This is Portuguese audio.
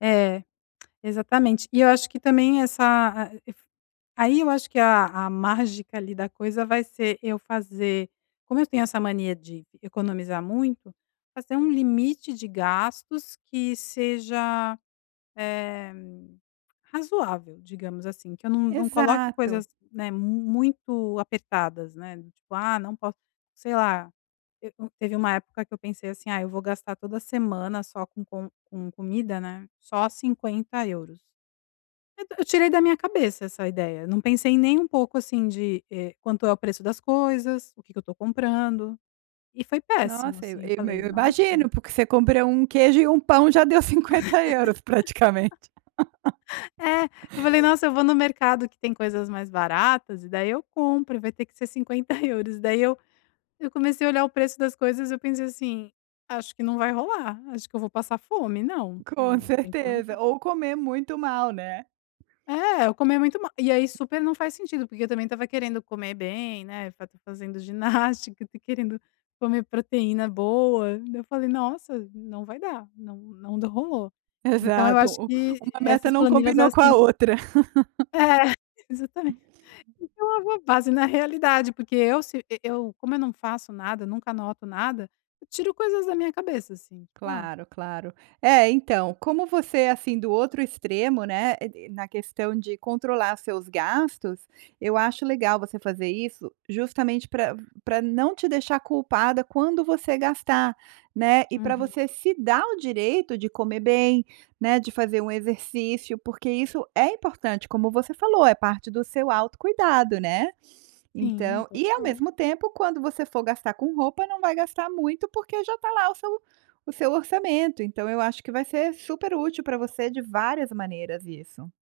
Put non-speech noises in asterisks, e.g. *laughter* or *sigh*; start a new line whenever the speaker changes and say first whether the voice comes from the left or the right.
left: É, exatamente. E eu acho que também essa, ah, e fu aí, eu acho que a a mágica ali da coisa vai ser eu fazer como eu tenho essa mania de economizar muito, fazer um limite de gastos que seja, eh, razoável, digamos assim, que eu não não coloque
right: Exato!
left: coisas, né, muito apertadas, né, do tipo: "Ah, não posso" sei lá te hum, teve uma época que eu pensei assim: "Ah, eu vou gastar toda semana só com com com comida, né, só €50". Então, eu tirei da minha cabeça essa ideia. Não pensei nem um pouco assim de, eh, quanto é o preço das coisas, o que que eu estou comprando, e foi péssimo,
right: Nossa, eu
left: assim. Eu
right: eu
left: falei:
right: eu
left: "Nossa!".
right: imagino, porque você compra 1 queijo e 1 pão, já deu €50 praticamente.
left: *laughs* É,
right: *laughs*
left: eu falei: "Nossa, eu vou no mercado que tem coisas mais baratas e daí eu compro, e vai ter que ser €50". E daí, eu eu comecei a olhar o preço das coisas, eu pensei assim: "Acho que não vai rolar. Acho que eu vou passar fome. Não,
right: Com
left: não tem que
right: certeza!
left: aumentar".
right: Ou comer muito mal, né?
left: É, ou comer muito mal. E aí, super não faz sentido, porque eu também estava querendo comer bem, né, fa tá fazendo ginástica, tá querendo comer proteína boa. Daí, eu falei: "Nossa, não vai dar. Não não d rolou". Então, eu acho
right: Exato.
left: que
right: Uma meta
left: essas
right: não
left: planilhas,
right: combinou
left: elas
right: com
left: têm
right: a outra. *laughs*
left: É, exatamen então, *unintelligible* base na realidade, porque, eu, se eu eu, como eu não faço nada, nunca anoto nada, eu tiro coisas da minha cabeça, assim, tipo, a
right: Claro, claro. É, então, como você é assim do outro extremo, né, e e na questão de controlar seus gastos, eu acho legal você fazer isso justamente para para não te deixar culpada quando você gastar, né, e para
left: Uhum.
right: você se dar o direito de comer bem, né, de fazer um exercício, porque isso é importante, como você falou, é parte do seu autocuidado, né.
left: Sim,
right: Então e ao
left: total.
right: mesmo tempo, quando você for gastar com roupa, não vai gastar muito, porque já está lá o seu o seu orçamento. Então eu acho que vai ser super útil para você de várias maneiras isso.